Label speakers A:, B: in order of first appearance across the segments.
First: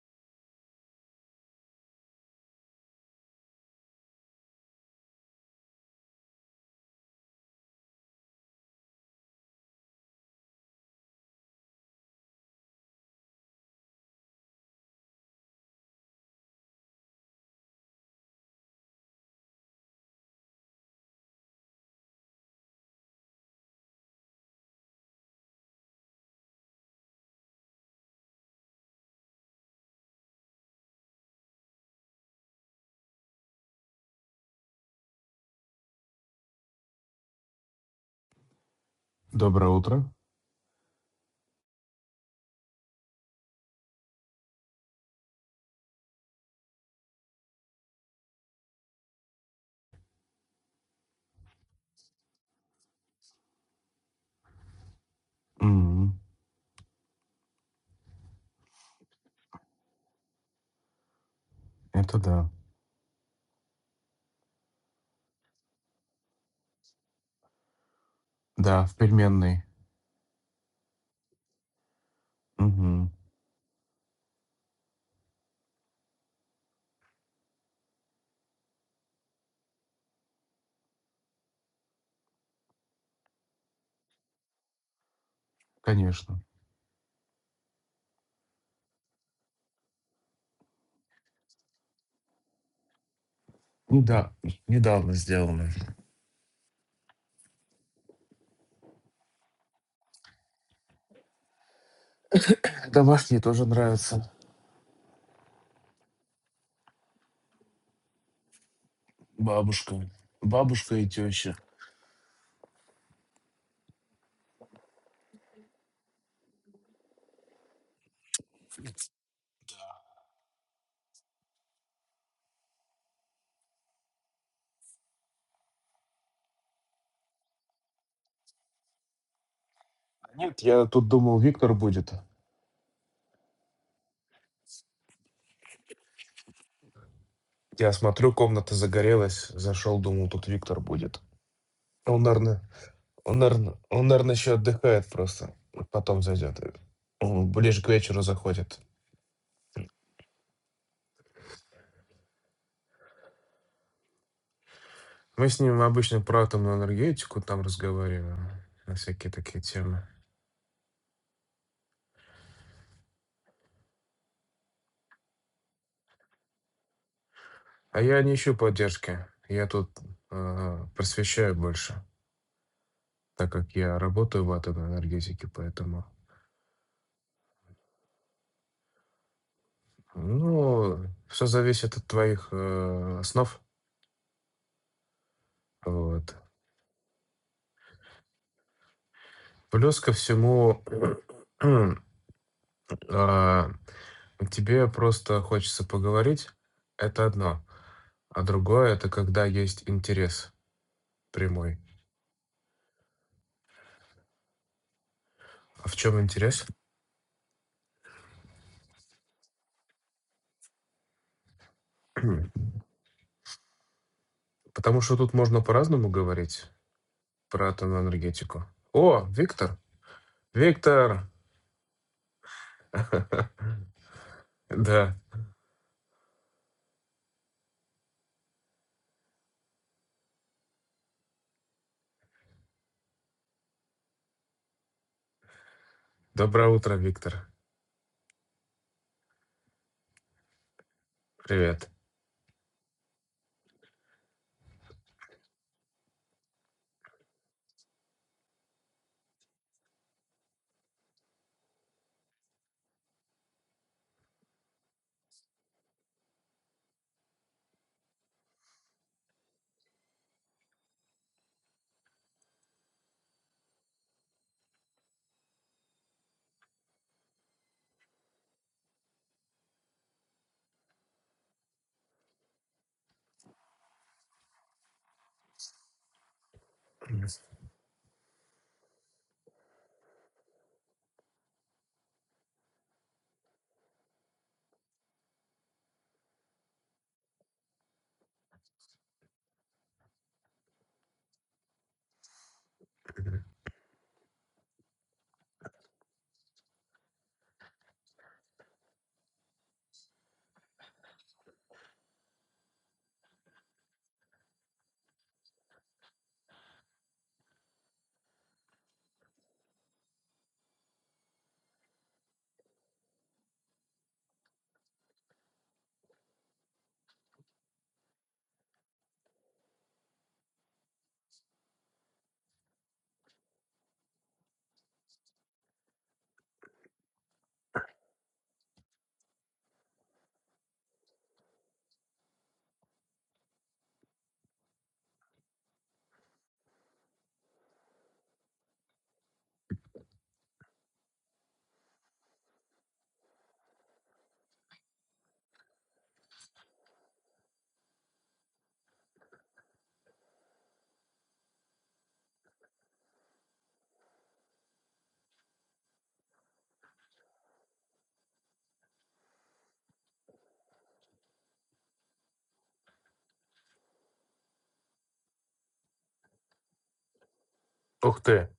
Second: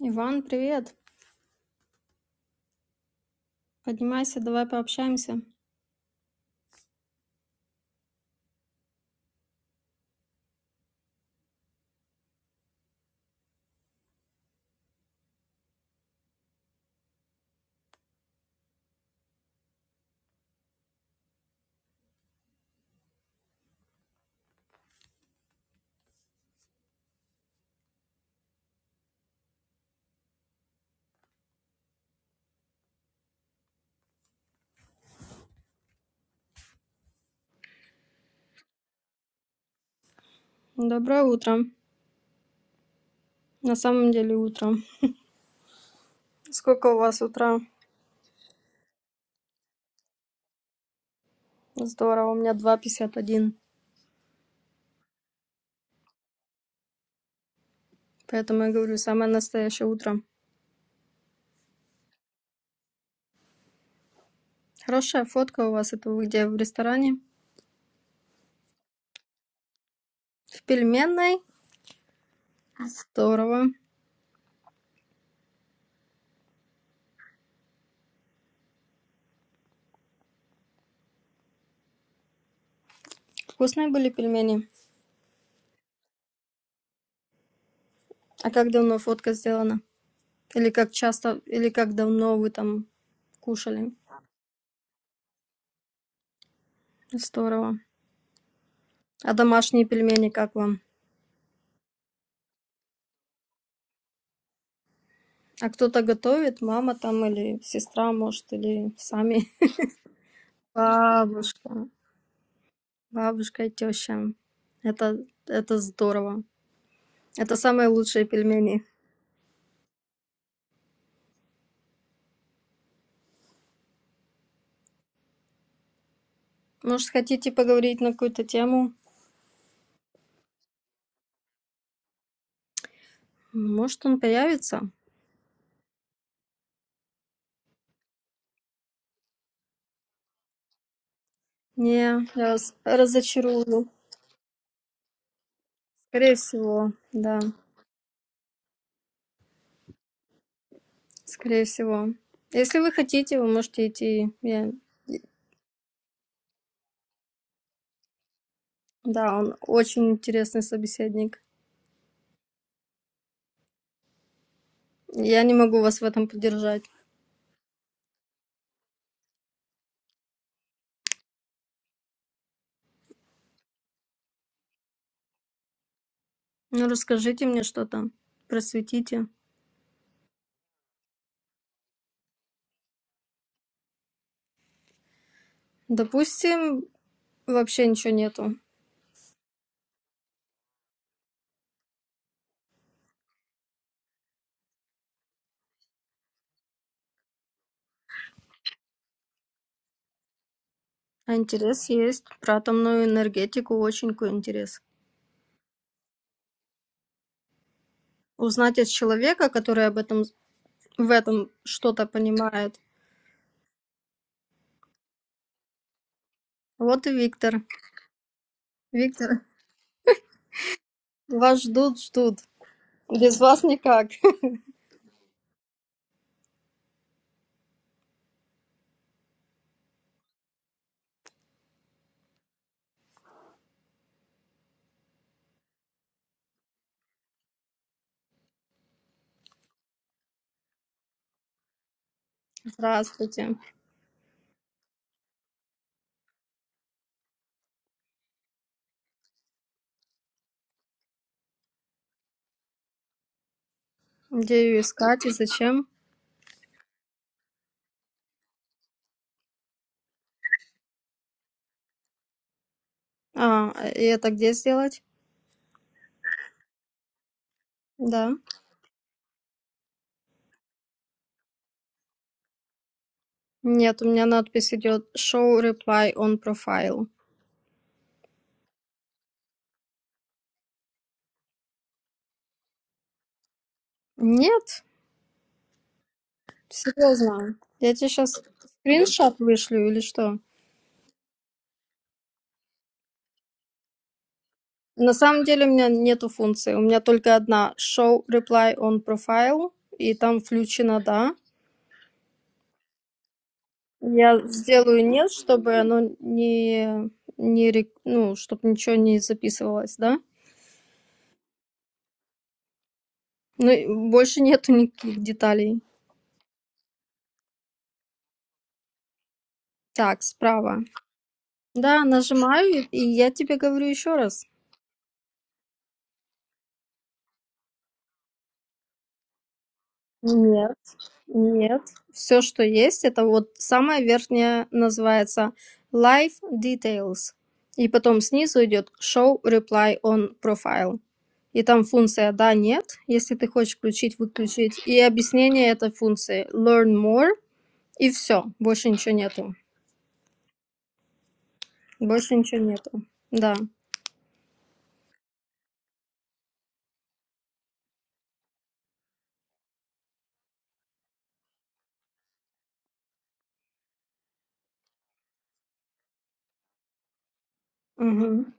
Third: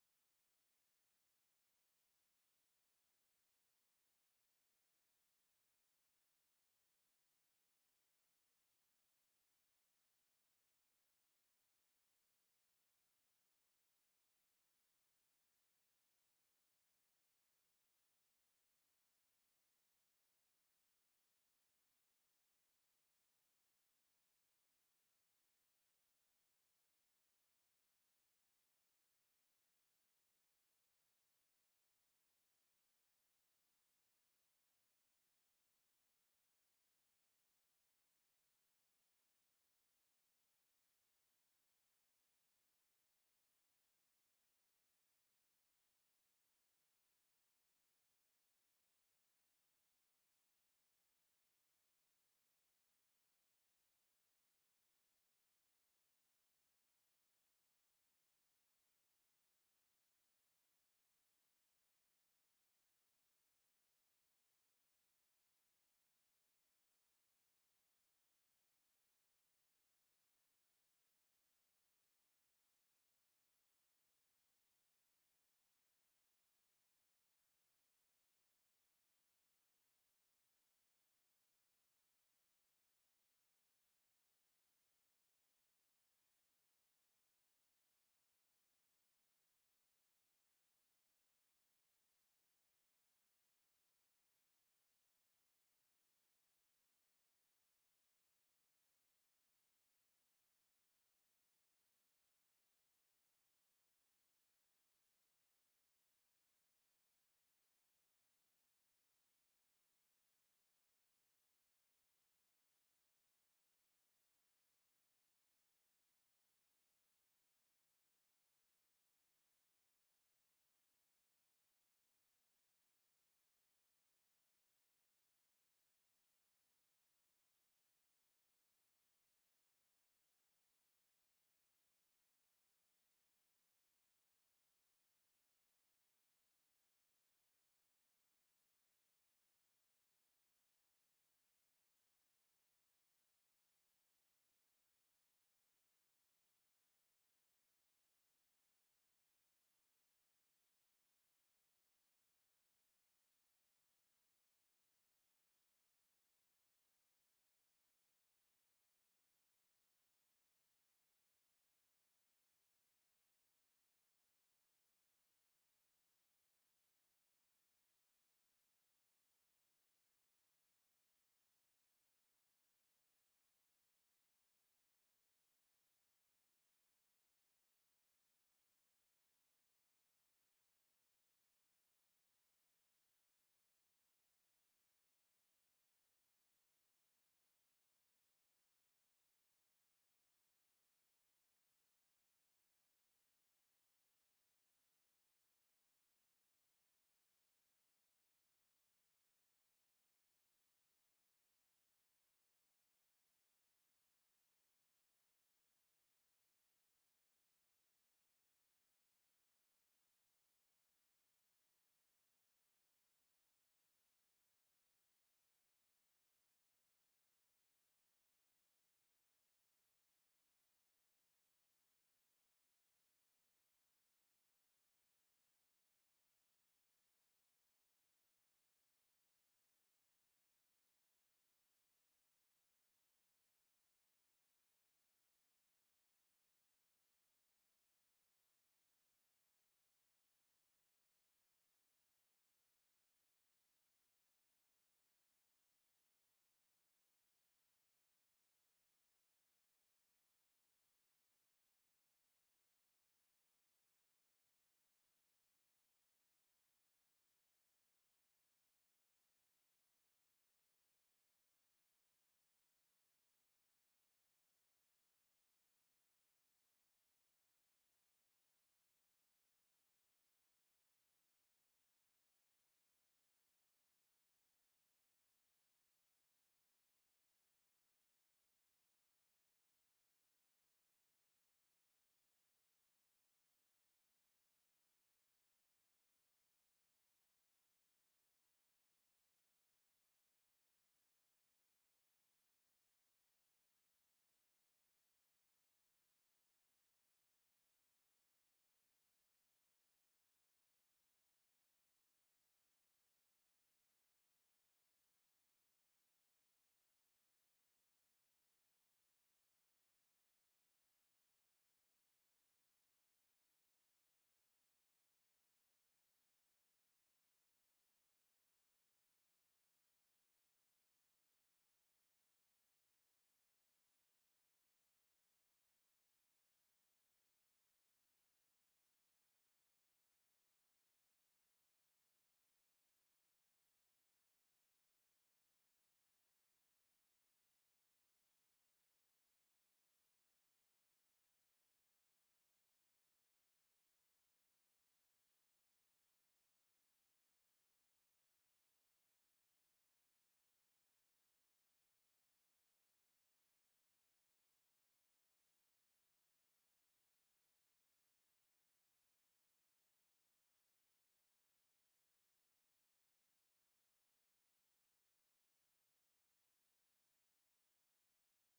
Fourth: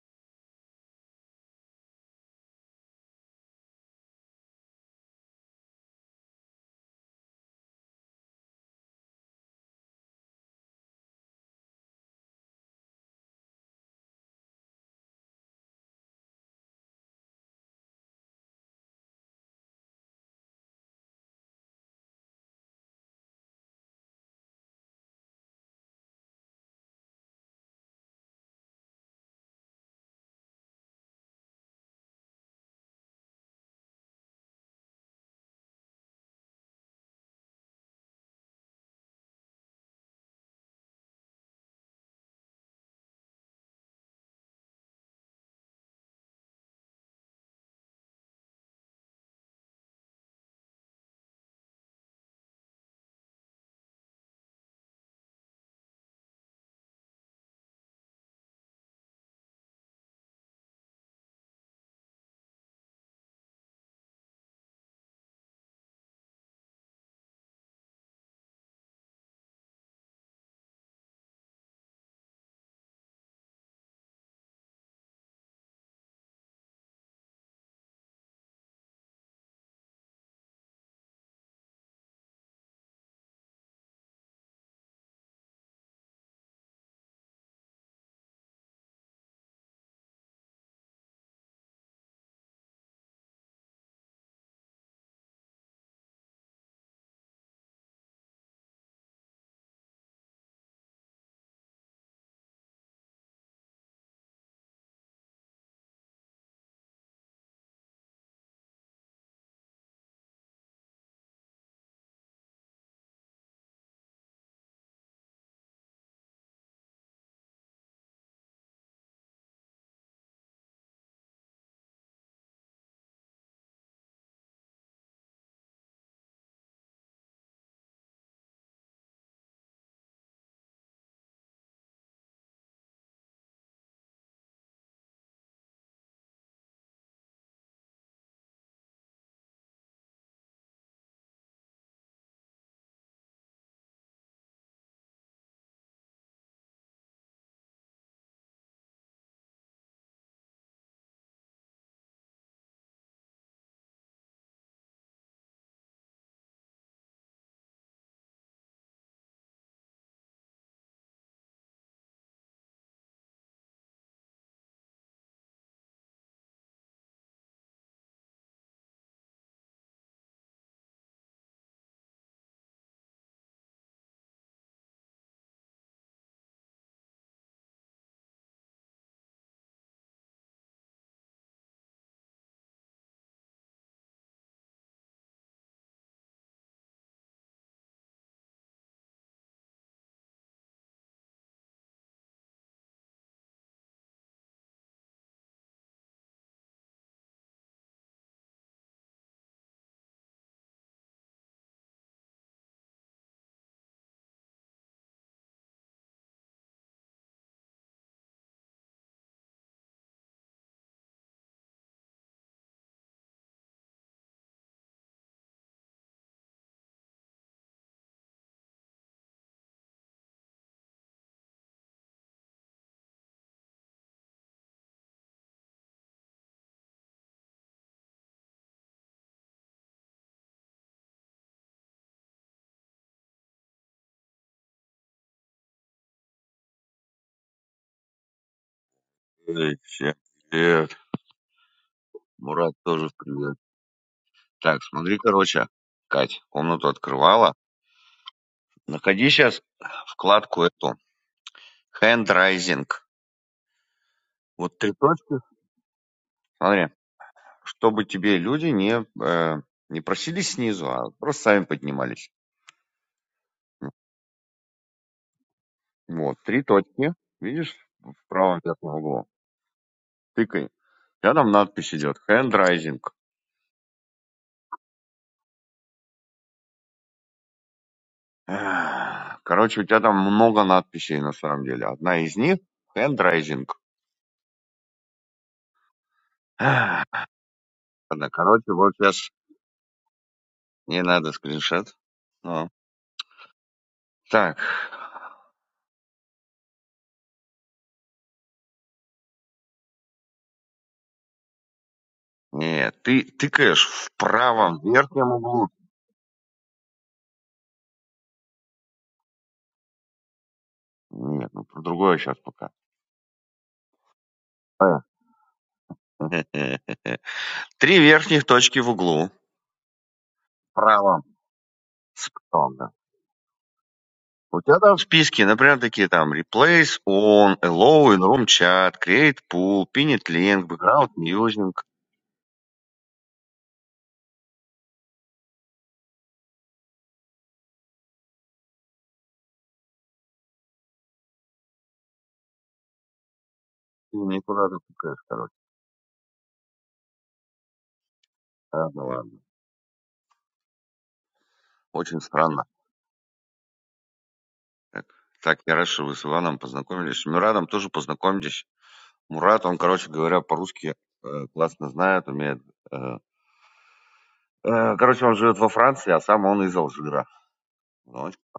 A: Иван, привет. Поднимайся, давай пообщаемся.
B: Доброе утро.
A: Доброе утро. На самом деле утро. Сколько у вас утра? Здорово, у меня два пятьдесят один.
B: М,
A: Поэтому я говорю, самое настоящее утро.
B: это да.
A: Хорошая фотка у вас. Это вы где, в ресторане?
B: Да, в пельменной.
A: В пельменной?
B: Мгм.
A: Здорово. Вкусные были пельмени?
B: Конечно.
A: А как давно фотка сделана? Или как часто, или как давно вы там кушали?
B: Ну да, недавно сделано.
A: Здорово. А домашние пельмени как вам?
B: Домашние тоже нравятся.
A: А кто-то готовит, мама там или сестра, может, или сами.
B: Бабушка. Бабушка и теща.
A: Бабушка. Бабушка и теща. Это, это здорово. Это самые лучшие пельмени. Может, хотите поговорить на какую-то тему?
B: Нет, я тут думал, Виктор будет.
A: Может, он появится?
B: Я смотрю, комната загорелась. Зашел, думал, тут Виктор будет. Он,
A: Не, я
B: наверное,
A: вас
B: он, наверное,
A: разочарую.
B: он, наверное, еще отдыхает просто. Вот Потом
A: Скорее
B: зайдет.
A: всего, да.
B: Он ближе к вечеру заходит.
A: Скорее всего. Если вы хотите, вы можете идти. Я-
B: Мы с ним обычно про атомную энергетику там разговариваем. На всякие
A: Да, он
B: такие темы.
A: очень интересный собеседник. Я не могу вас в этом поддержать.
B: А я не ищу поддержки. Я тут а, просвещаю больше, так как я работаю в атомной энергетике, поэтому...
A: Ну, расскажите мне, что то Просветите.
B: Ну, все зависит от твоих э, основ. Вот.
A: Допустим, вообще ничего нету.
B: Плюс ко всему, а, тебе просто хочется поговорить, это одно. А другое, это когда есть интерес
A: А
B: прямой.
A: интерес есть. Про атомную энергетику очень ку- интерес.
B: А в чем интерес?
A: Узнать от человека, который об этом, в этом что-то понимает.
B: Потому что тут можно по-разному говорить
A: Вот и Виктор.
B: про атомную энергетику. О,
A: Виктор,
B: Виктор! Виктор!
A: вас ждут, ждут. Без вас никак.
B: Да. Доброе утро, Виктор.
C: Эй, всем привет.
B: Привет.
C: Мурат тоже привет.
A: Здравствуйте.
C: Так, смотри, короче, Кать, комнату открывала. Находи сейчас вкладку эту. Handrising.
A: Где
C: Вот
A: ее
C: три
A: искать и
C: точки.
A: зачем?
C: Смотри, чтобы тебе люди не, э, не просились снизу, а просто сами поднимались.
A: А, и это где сделать?
C: Вот, три точки. Видишь, в
A: Да.
C: правом верхнем углу. Тыкай. У тебя там надпись идет. Handrising.
A: Нет, у меня надпись идет Show reply on profile.
B: Мгм.
C: Эх, Короче, у тебя там много надписей на самом деле. Одна из них handrising.
A: Нет. Серьезно. Я тебе
C: Ладно,
A: сейчас
C: короче, вот сейчас
A: скриншот вышлю или что?
C: не надо скриншот. Ну, так,
A: На самом деле у меня нету функции. У меня только одна show reply on profile, и там включено да.
C: нет, ты тыкаешь в
A: Я
C: правом
A: сделаю
C: верхнем
A: нет,
C: углу.
A: чтобы оно не, не рек- ну, чтобы ничего не записывалось, да?
C: Нет, ну про другое сейчас пока.
A: Ну, и больше нету никаких деталей.
C: Три верхних точки в углу.
A: Так, справа.
C: Правом.
A: Да,
C: С
A: нажимаю,
C: потом,
A: и
C: да.
A: и я тебе говорю еще раз.
C: У тебя там в списке, например, такие там replace on, allow in room chat, create pool, pin it link,
A: Нет,
C: background music.
A: нет. Все, что есть, это вот самая верхняя называется Life Details. И потом снизу идет Show Reply on Profile. И там функция «да», «нет», если ты хочешь
C: Ты
A: включить,
C: никуда не
A: выключить. И
C: тыкаешь, короче.
A: объяснение этой функции «learn more». И все, больше
C: Ладно,
A: ничего
C: ладно.
A: нету.
C: Очень
A: Больше ничего
C: странно.
A: нету. Да.
C: Так, так, я рад, что вы с Иваном познакомились. С Мюрадом тоже познакомились. Мурат, он, короче говоря, по-русски э, классно знает, умеет. э, э, короче, он живет во Франции, а сам он из Алжира.
B: Ух
C: Вот.
A: Мгм.
B: ты,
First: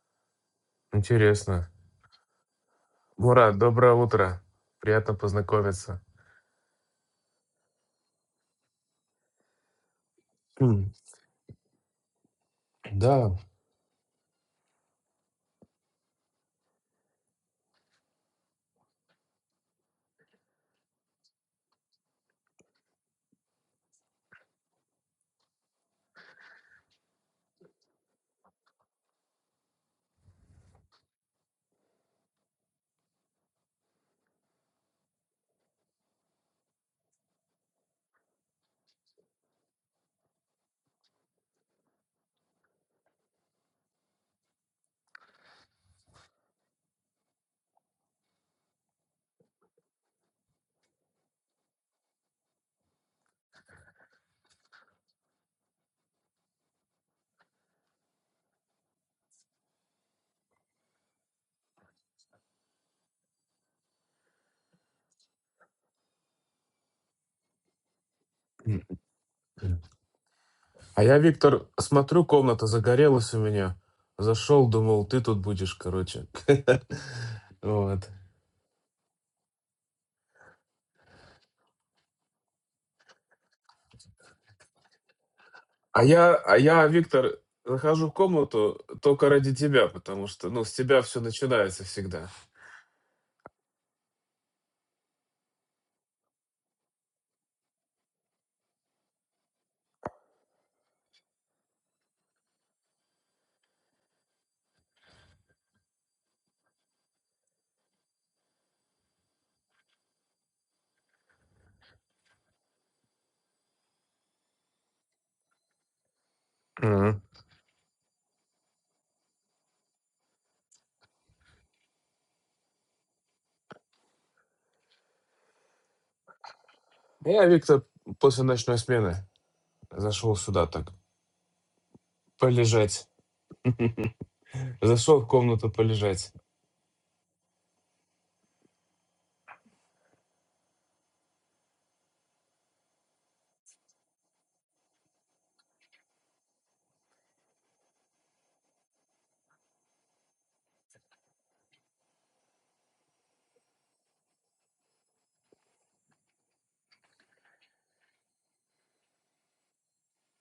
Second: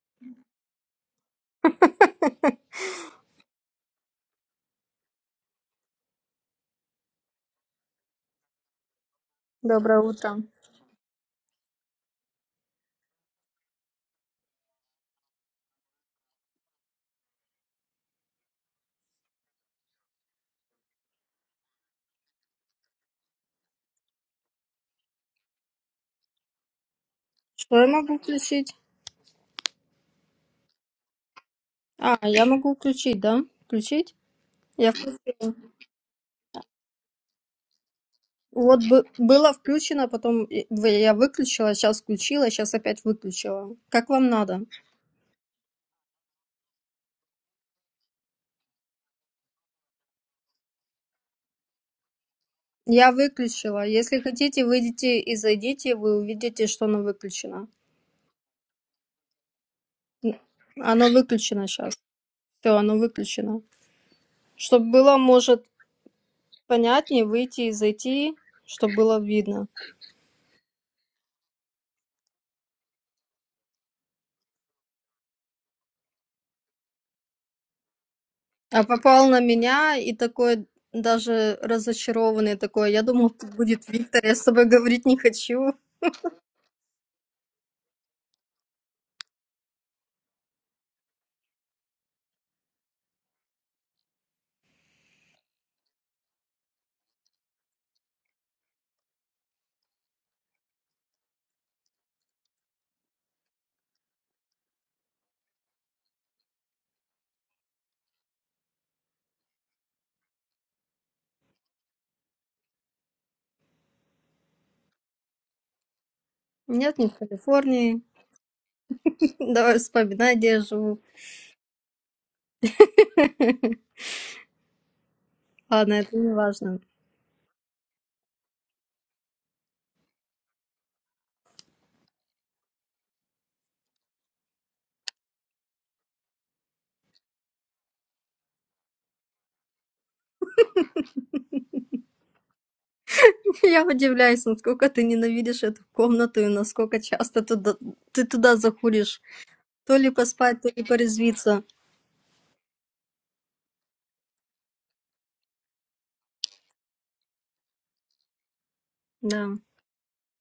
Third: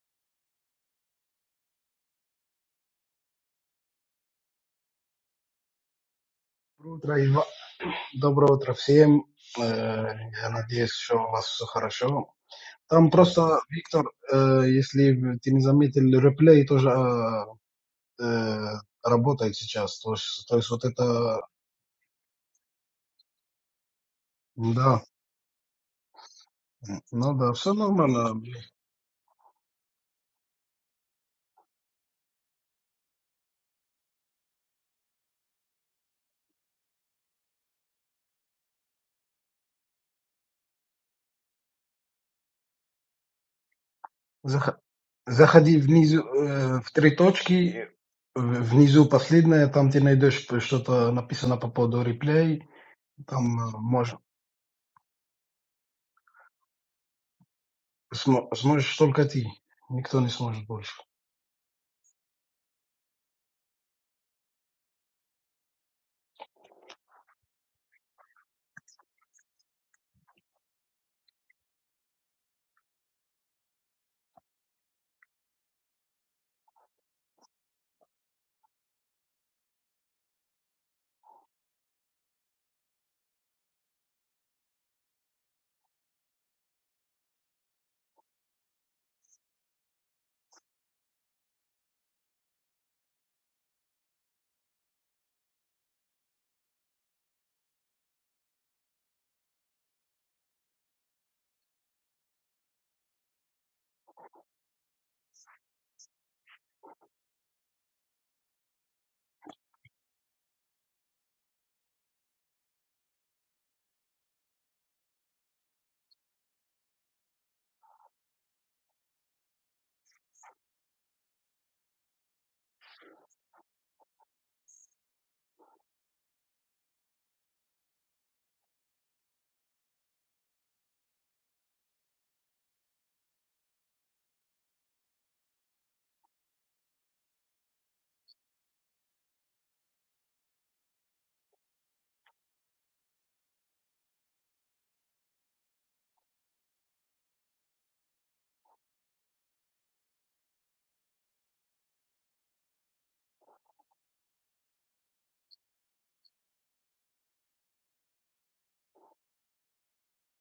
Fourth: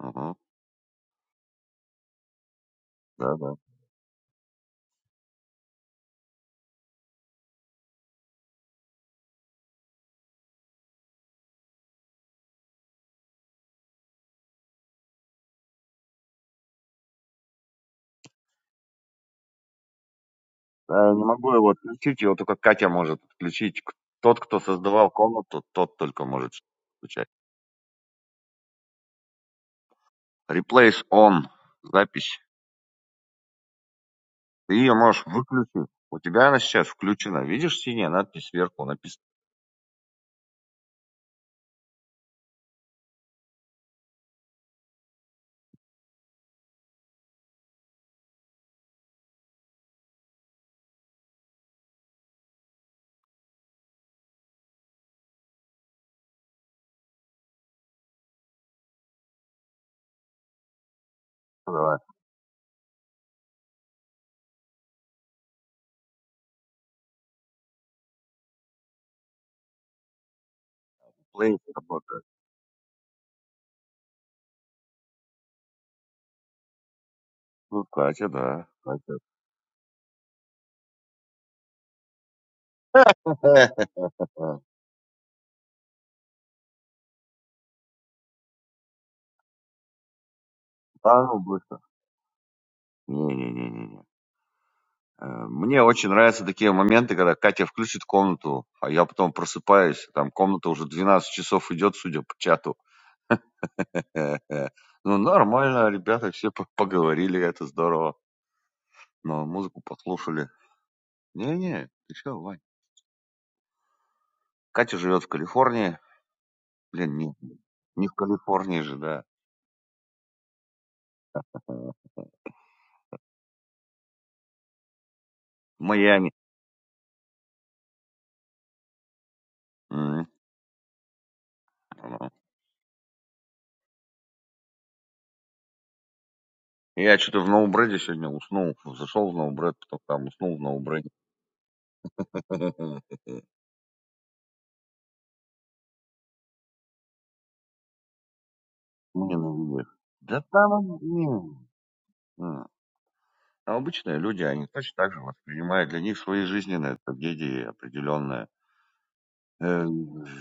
C: Мгм.
B: интересно.
C: Да, да.
B: Мурат, доброе утро. Приятно познакомиться.
D: Доброе утро, Ива- Доброе утро всем.
A: Доброе
D: Э,
A: утро.
D: Я надеюсь,
B: М,
D: что у вас все хорошо. Там
B: Да.
D: просто, Виктор, э, если ты не заметил, реплей тоже э, э, работает сейчас. То есть, то есть вот
C: Да, я не
D: это,
C: могу его отключить, его только Катя может отключить. Тот, кто
D: да,
C: создавал комнату, тот только может включать.
D: ну да, все
A: Что я могу
D: нормально.
A: включить?
C: Replace on.
A: А,
C: Запись.
A: я могу включить, да? Включить?
C: Ты
A: Я
C: ее можешь
A: включила.
C: выключить. У тебя она сейчас включена. Видишь, синяя надпись
A: Вот
C: сверху
A: бы,
C: написано.
A: было включено, потом и- в- я выключила, сейчас включила, сейчас опять выключила. Как вам надо?
D: Заходи внизу, э, в три точки, внизу последнее, там ты найдешь что-то написано по поводу реплей.
A: Я
D: Там
A: выключила.
D: можешь,
A: Если хотите, выйдите и зайдите, вы увидите, что оно выключено.
D: сможешь только ты, никто не
A: Н-
D: сможет больше.
A: Оно выключено сейчас.
C: Да,
A: Все, оно выключено. Чтобы было, может, понятнее, выйти и зайти,
B: М.
A: чтобы было видно.
B: А я,
C: Replace
B: Виктор,
C: работает.
B: смотрю, комната загорелась у меня. Зашел, думал, ты тут будешь, короче.
C: Ну,
B: Вот.
C: Катя, да.
A: А
C: Катя.
A: попал на меня и такой даже разочарованный такой. Я думал, тут будет Виктор, я с
C: Да,
A: тобой говорить не хочу.
B: А я, а я, Виктор, захожу в комнату только ради тебя, потому что, ну, с тебя все
C: Да, ну быстро.
B: начинается всегда.
C: Не-не-не-не. Э, Мне очень нравятся такие моменты, когда Катя включит комнату, а я потом просыпаюсь, там комната уже 12 часов идет, судя по чату. Ну, нормально, ребята, все поговорили, это здорово. Но музыку послушали. Не-не, ты что, Вань? Катя живет в Калифорнии.
A: Нет, не в
C: Блин,
B: Мгм.
C: не,
A: Калифорнии.
C: не в Калифорнии же, да.
A: Давай вспоминай, где я живу.
C: В
A: Ладно, это
C: Майами.
A: не важно.
B: Я, Виктор, после ночной смены зашел сюда так.
C: ну.
B: полежать. Зашел в комнату полежать.
C: Я что-то в Ноубреде сегодня уснул. Зашел в Ноубред, потом там уснул в Ноубреде.
A: Я удивляюсь, насколько ты ненавидишь эту комнату и насколько часто туда, ты туда заходишь.
C: Ненавижу.
A: То ли
C: Да
A: поспать, то
C: там...
A: ли порезвиться.
C: А обычные люди, они точно так же воспринимают, для них свои жизненные трагедии определенные.
A: Да,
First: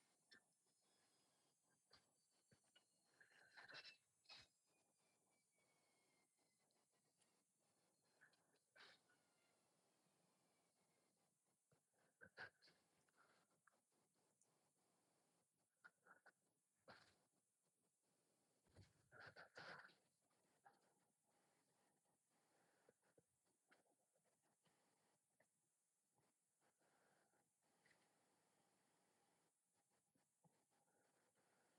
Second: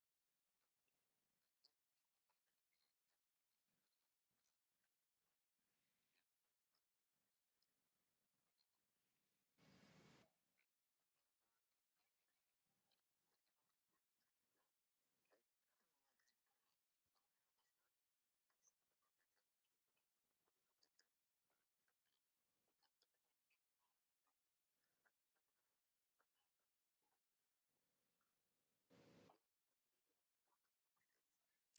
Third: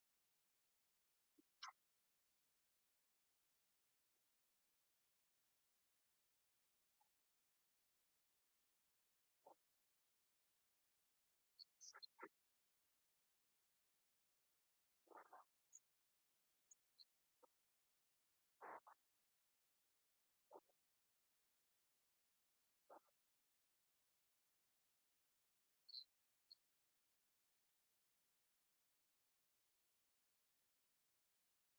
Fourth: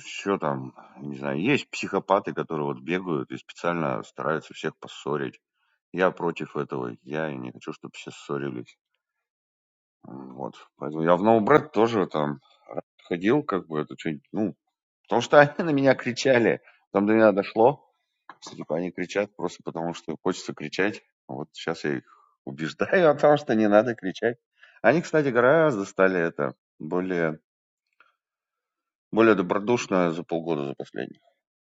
C: Все там, не знаю, есть психопаты, которые вот бегают и специально стараются всех поссорить. Я против этого, я и не хочу, чтобы все ссорились. М, Вот, поэтому я в Ноубред тоже там ходил, как бы это что ну, потому что они на меня кричали, там до меня дошло, Типа они кричат просто потому, что хочется кричать. Вот сейчас я их убеждаю о том, что не надо кричать. Они, кстати, гораздо стали это более, более добродушно за полгода за последних.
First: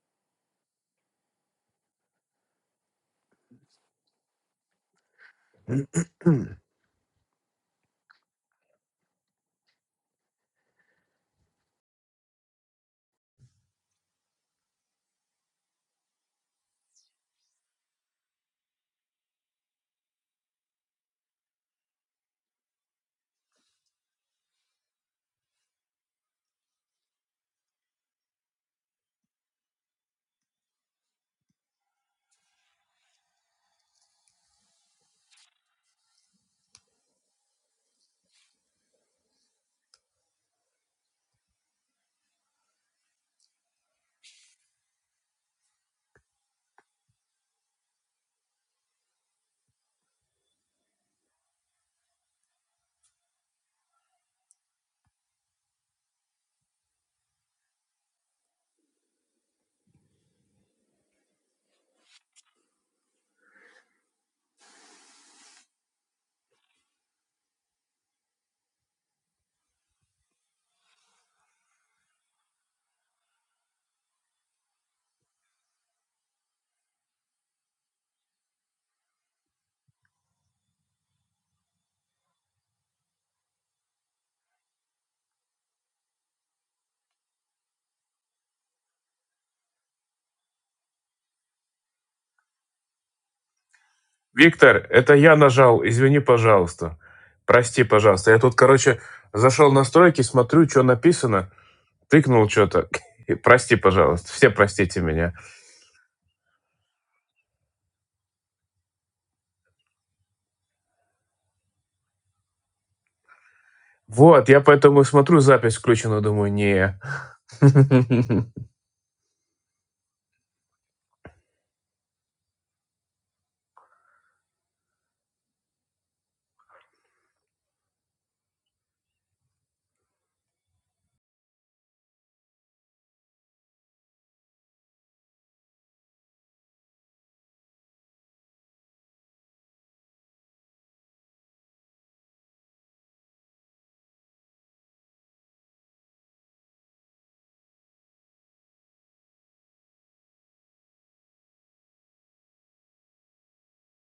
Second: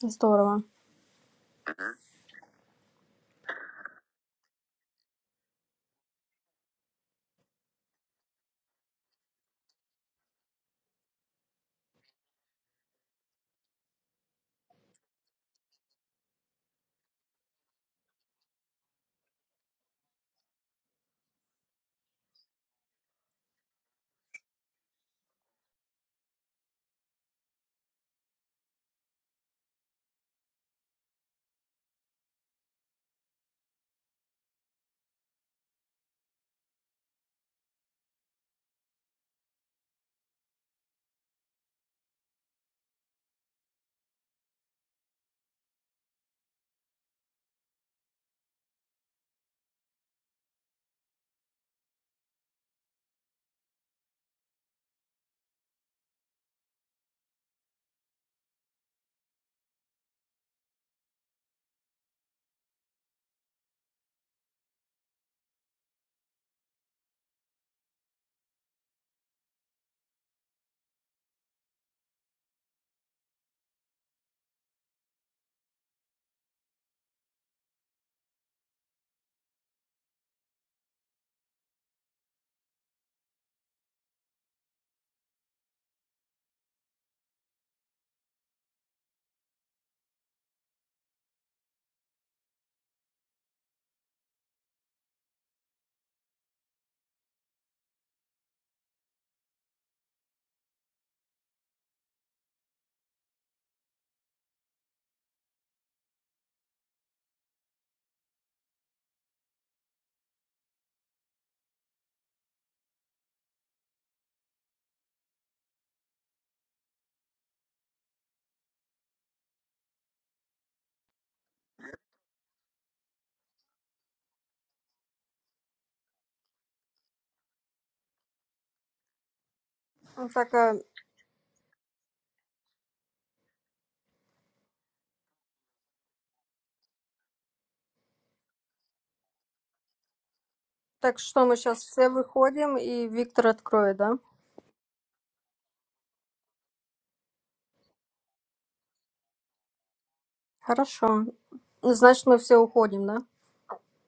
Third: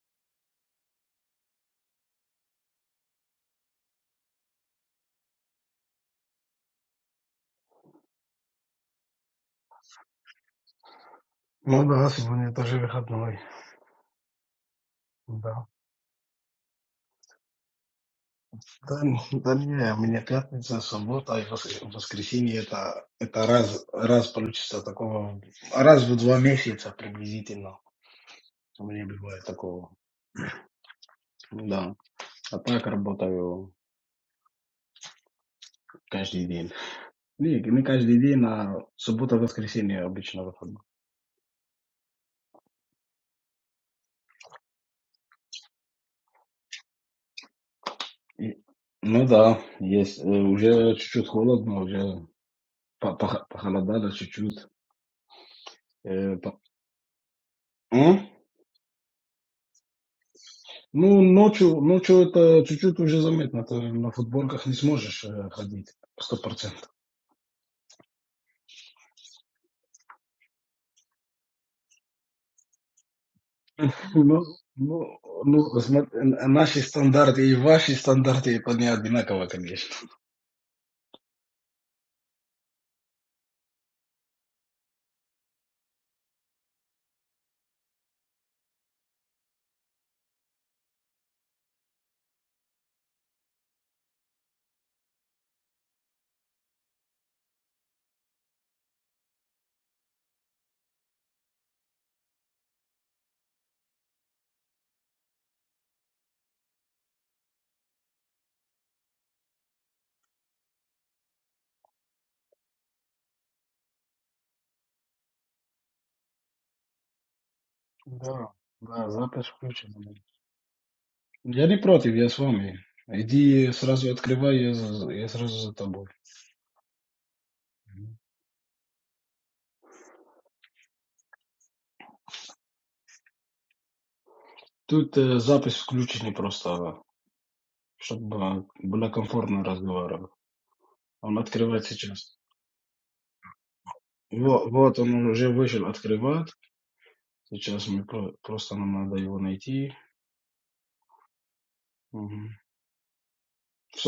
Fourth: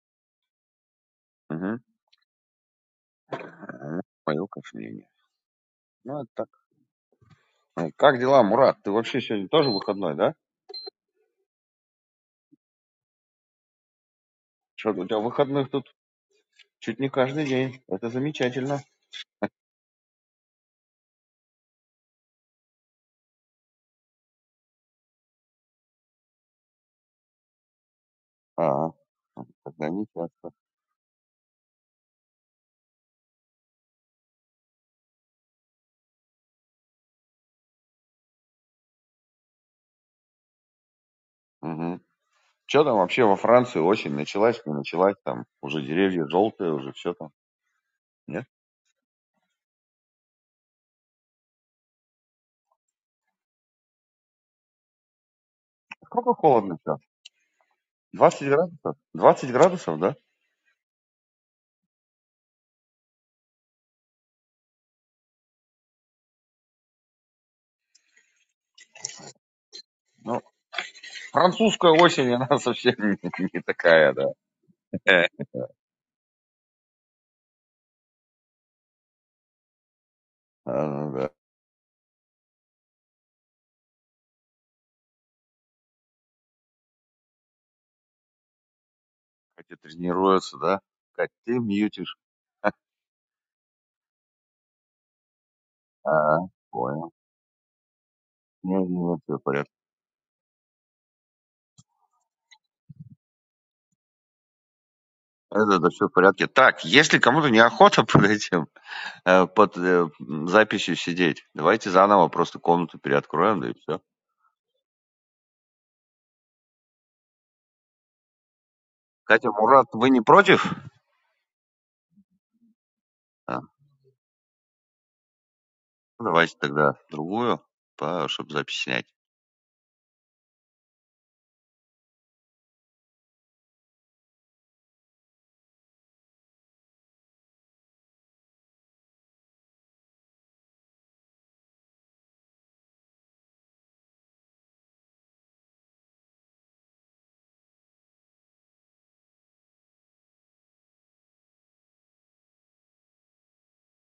A: здорово.
C: Угу. Мое, конечно, мнение. Ну, это так. Ну, Как дела, Мурат? Ты вообще сегодня тоже выходной, да?
D: Ну да, сегодня тоже выходной.
C: Что, у тебя
D: Да.
C: выходных тут чуть не каждый день. Это замечательно.
D: Да, н- да не, мне пятница, суббота и вос- воскресенье это, это раз, раз получится такого, раз в два месяца приблизительно. У
C: А,
D: меня бывает
C: ну, тогда
D: такого.
C: не часто.
D: Да. А так работаю каждый день. Не, не каждый день, а суббота, воскресенье обычно выходной.
C: Угу. Что там вообще во Франции осень? Началась, не началась? Там уже деревья желтые, уже все там. Нет?
D: И- Ну да, есть. э, Уже чуть-чуть холодно, уже по- пох- похолодало чуть-чуть.
C: Сколько
D: Э, по-
C: холодно сейчас?
D: М?
C: 20 градусов? 20 градусов, да?
D: Ну, ночью, ночью это чуть-чуть уже заметно. Ты на футболках не сможешь э, ходить, сто процентов.
C: Ну, французская осень, она совсем не, не такая, да.
D: Ну, ну,
C: Э,
D: ну, смо- э, наши стандарты и ваши стандарты это не одинаково, конечно.
C: да. Хотя тренируются, да? Кать, ты мьютишь.
B: Виктор, это я нажал, извини,
C: А,
B: пожалуйста.
C: понял.
B: Прости, пожалуйста. Я тут,
C: Нет,
B: короче,
C: нет, все в
B: зашел
C: порядке.
B: в настройки, смотрю, что написано, тыкнул что-то. И Прости, пожалуйста. Все простите меня.
C: Это, да, все в порядке. Так, если кому-то неохота под этим, э, под э, записью сидеть, давайте заново просто комнату переоткроем, да и все.
B: Вот, я поэтому и смотрю запись включенную, думаю, не.
D: Да, да, запись
C: Катя, Мурат, вы
D: включена.
C: не против?
D: Я не против, я с вами.
C: А,
D: Иди сразу открывай, я, за- я сразу за тобой.
C: ну, давайте тогда другую,
D: Мгм.
C: чтобы запись снять.
A: Ну, Так, а,
D: Тут э, запись включена просто, чтобы было комфортно разговаривать.
A: так
D: Он
A: что мы сейчас
D: открывает
A: все
D: сейчас.
A: выходим, и Виктор откроет, да?
D: Вот, вот он уже вышел открывать. Сейчас мне про- просто нам надо его найти.
A: Хорошо. Ну, Значит, мы все
D: Мгм.
A: уходим, да?
D: Всё,